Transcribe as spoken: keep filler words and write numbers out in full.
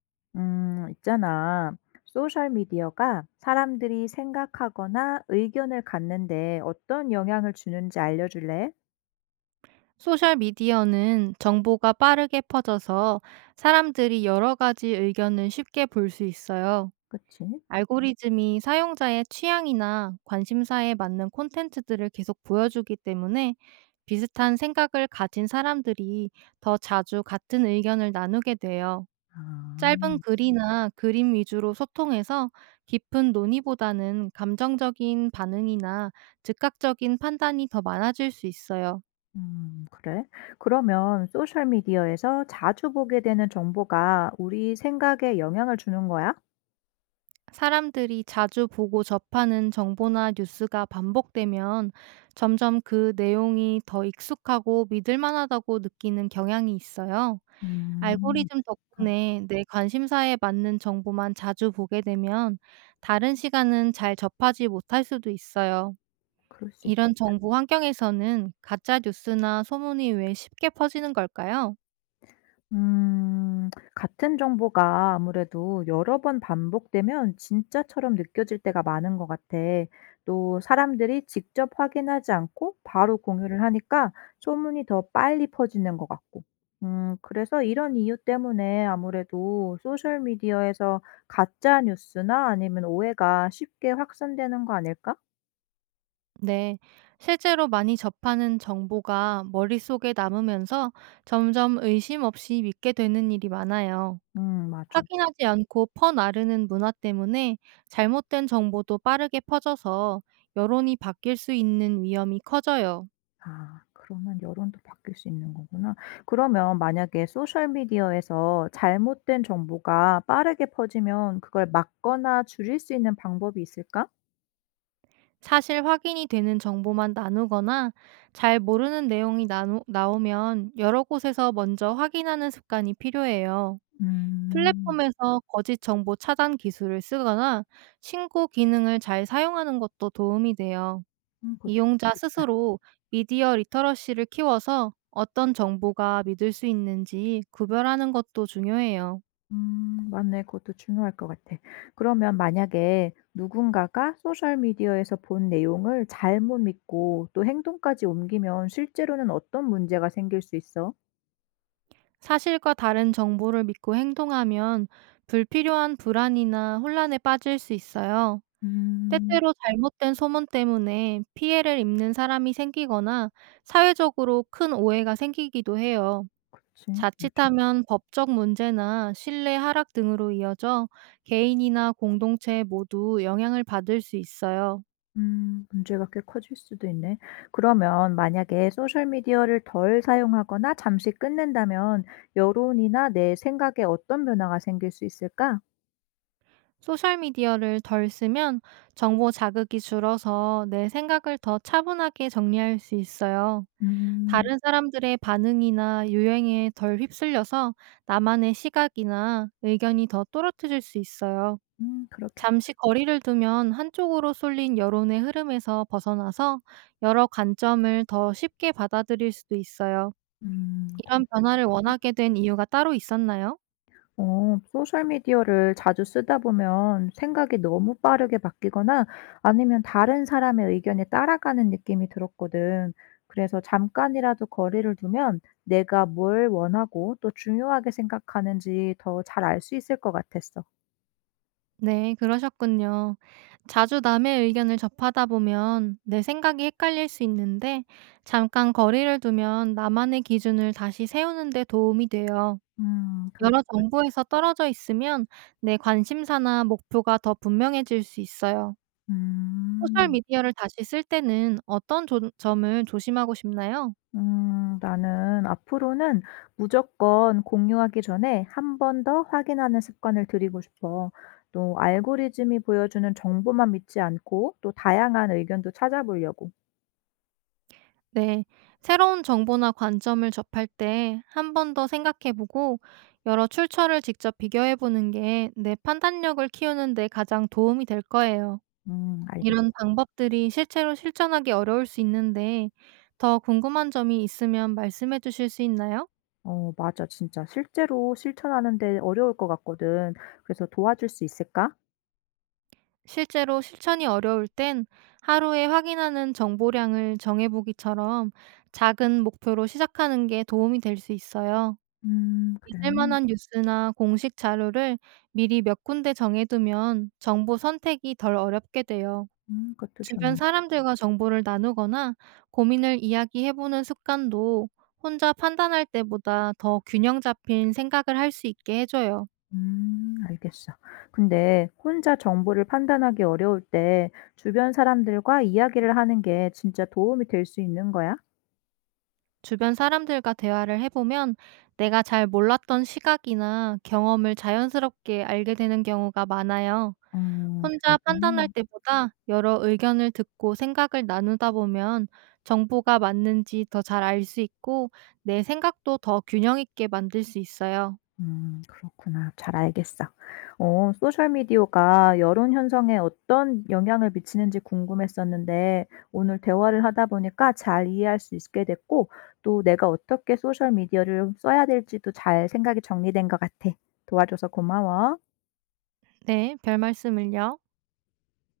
음, 있잖아. 소셜미디어가 사람들이 생각하거나 의견을 갖는데 어떤 영향을 주는지 알려줄래? 소셜미디어는 정보가 빠르게 퍼져서 사람들이 여러 가지 의견을 쉽게 볼 수 있어요. 그치? 알고리즘이 사용자의 취향이나 관심사에 맞는 콘텐츠들을 계속 보여주기 때문에 비슷한 생각을 가진 사람들이 더 자주 같은 의견을 나누게 돼요. 아. 짧은 글이나 그림 위주로 소통해서 깊은 논의보다는 감정적인 반응이나 즉각적인 판단이 더 많아질 수 있어요. 음, 그래? 그러면 소셜미디어에서 자주 보게 되는 정보가 우리 생각에 영향을 주는 거야? 사람들이 자주 보고 접하는 정보나 뉴스가 반복되면 점점 그 내용이 더 익숙하고 믿을 만하다고 느끼는 경향이 있어요. 음. 알고리즘 아. 덕분에 내 관심사에 맞는 정보만 자주 보게 되면 다른 시간은 잘 접하지 못할 수도 있어요. 그럴 수 있겠다. 이런 정보 환경에서는 가짜 뉴스나 소문이 왜 쉽게 퍼지는 걸까요? 음. 같은 정보가 아무래도 여러 번 반복되면 진짜처럼 느껴질 때가 많은 것 같아. 또 사람들이 직접 확인하지 않고 바로 공유를 하니까 소문이 더 빨리 퍼지는 것 같고. 음, 그래서 이런 이유 때문에 아무래도 소셜미디어에서 가짜 뉴스나 아니면 오해가 쉽게 확산되는 거 아닐까? 네, 실제로 많이 접하는 정보가 머릿속에 남으면서 점점 의심 없이 믿게 되는 일이 많아요. 음, 맞아. 확인하지 않고 퍼나르는 문화 때문에 잘못된 정보도 빠르게 퍼져서 여론이 바뀔 수 있는 위험이 커져요. 아, 그러면 여론도 바뀔 수 있는 거구나. 그러면 만약에 소셜 미디어에서 잘못된 정보가 빠르게 퍼지면 그걸 막거나 줄일 수 있는 방법이 있을까? 사실 확인이 되는 정보만 나누거나 잘 모르는 내용이 나누, 나오면 여러 곳에서 먼저 확인하는 습관이 필요해요. 음. 플랫폼에서 거짓 정보 차단 기술을 쓰거나 신고 기능을 잘 사용하는 것도 도움이 돼요. 음 그것도 이용자 좋겠다. 스스로 미디어 리터러시를 키워서 어떤 정보가 믿을 수 있는지 구별하는 것도 중요해요. 음 맞네. 그것도 중요할 것 같아. 그러면 만약에 누군가가 소셜 미디어에서 본 내용을 잘못 믿고 또 행동까지 옮기면 실제로는 어떤 문제가 생길 수 있어? 사실과 다른 정보를 믿고 행동하면 불필요한 불안이나 혼란에 빠질 수 있어요. 음. 때때로 잘못된 소문 때문에 피해를 입는 사람이 생기거나 사회적으로 큰 오해가 생기기도 해요. 그치. 맞아. 자칫하면 법적 문제나 신뢰 하락 등으로 이어져 개인이나 공동체 모두 영향을 받을 수 있어요. 음 문제가 꽤 커질 수도 있네. 그러면 만약에 소셜 미디어를 덜 사용하거나 잠시 끊는다면 여론이나 내 생각에 어떤 변화가 생길 수 있을까? 소셜미디어를 덜 쓰면 정보 자극이 줄어서 내 생각을 더 차분하게 정리할 수 있어요. 음. 다른 사람들의 반응이나 유행에 덜 휩쓸려서 나만의 시각이나 의견이 더 또렷해질 수 있어요. 음 그렇게. 잠시 거리를 두면 한쪽으로 쏠린 여론의 흐름에서 벗어나서 여러 관점을 더 쉽게 받아들일 수도 있어요. 음. 이런 변화를 원하게 된 이유가 따로 있었나요? 어, 소셜미디어를 자주 쓰다 보면 생각이 너무 빠르게 바뀌거나 아니면 다른 사람의 의견에 따라가는 느낌이 들었거든. 그래서 잠깐이라도 거리를 두면 내가 뭘 원하고 또 중요하게 생각하는지 더 잘 알 수 있을 것 같았어. 네, 그러셨군요. 자주 남의 의견을 접하다 보면 내 생각이 헷갈릴 수 있는데 잠깐 거리를 두면 나만의 기준을 다시 세우는 데 도움이 돼요. 음, 그렇, 여러 정보에서 떨어져 있으면 내 관심사나 목표가 더 분명해질 수 있어요. 소셜 음. 미디어를 다시 쓸 때는 어떤 조- 점을 조심하고 싶나요? 음, 나는 앞으로는 무조건 공유하기 전에 한 번 더 확인하는 습관을 들이고 싶어. 또 알고리즘이 보여주는 정보만 믿지 않고 또 다양한 의견도 찾아보려고. 네. 새로운 정보나 관점을 접할 때 한 번 더 생각해 보고 여러 출처를 직접 비교해 보는 게 내 판단력을 키우는 데 가장 도움이 될 거예요. 음, 알겠어. 이런 방법들이 실제로 실천하기 어려울 수 있는데 더 궁금한 점이 있으면 말씀해 주실 수 있나요? 어, 맞아. 진짜 실제로 실천하는데 어려울 것 같거든. 그래서 도와줄 수 있을까? 실제로 실천이 어려울 땐 하루에 확인하는 정보량을 정해보기처럼 작은 목표로 시작하는 게 도움이 될 수 있어요. 음, 그래. 믿을 만한 뉴스나 공식 자료를 미리 몇 군데 정해두면 정보 선택이 덜 어렵게 돼요. 음, 그것도 주변 좋네. 사람들과 정보를 나누거나 고민을 이야기해보는 습관도 혼자 판단할 때보다 더 균형 잡힌 생각을 할 수 있게 해줘요. 음 알겠어. 근데 혼자 정보를 판단하기 어려울 때 주변 사람들과 이야기를 하는 게 진짜 도움이 될 수 있는 거야? 주변 사람들과 대화를 해보면 내가 잘 몰랐던 시각이나 경험을 자연스럽게 알게 되는 경우가 많아요. 음, 그래. 혼자 판단할 음, 때보다 여러 의견을 듣고 생각을 나누다 보면 정보가 맞는지 더 잘 알 수 있고 내 생각도 더 균형 있게 만들 수 있어요. 음, 그렇구나. 잘 알겠어. 어, 소셜미디어가 여론 형성에 어떤 영향을 미치는지 궁금했었는데 오늘 대화를 하다 보니까 잘 이해할 수 있게 됐고 또 내가 어떻게 소셜미디어를 써야 될지도 잘 생각이 정리된 것 같아. 도와줘서 고마워. 네, 별 말씀을요.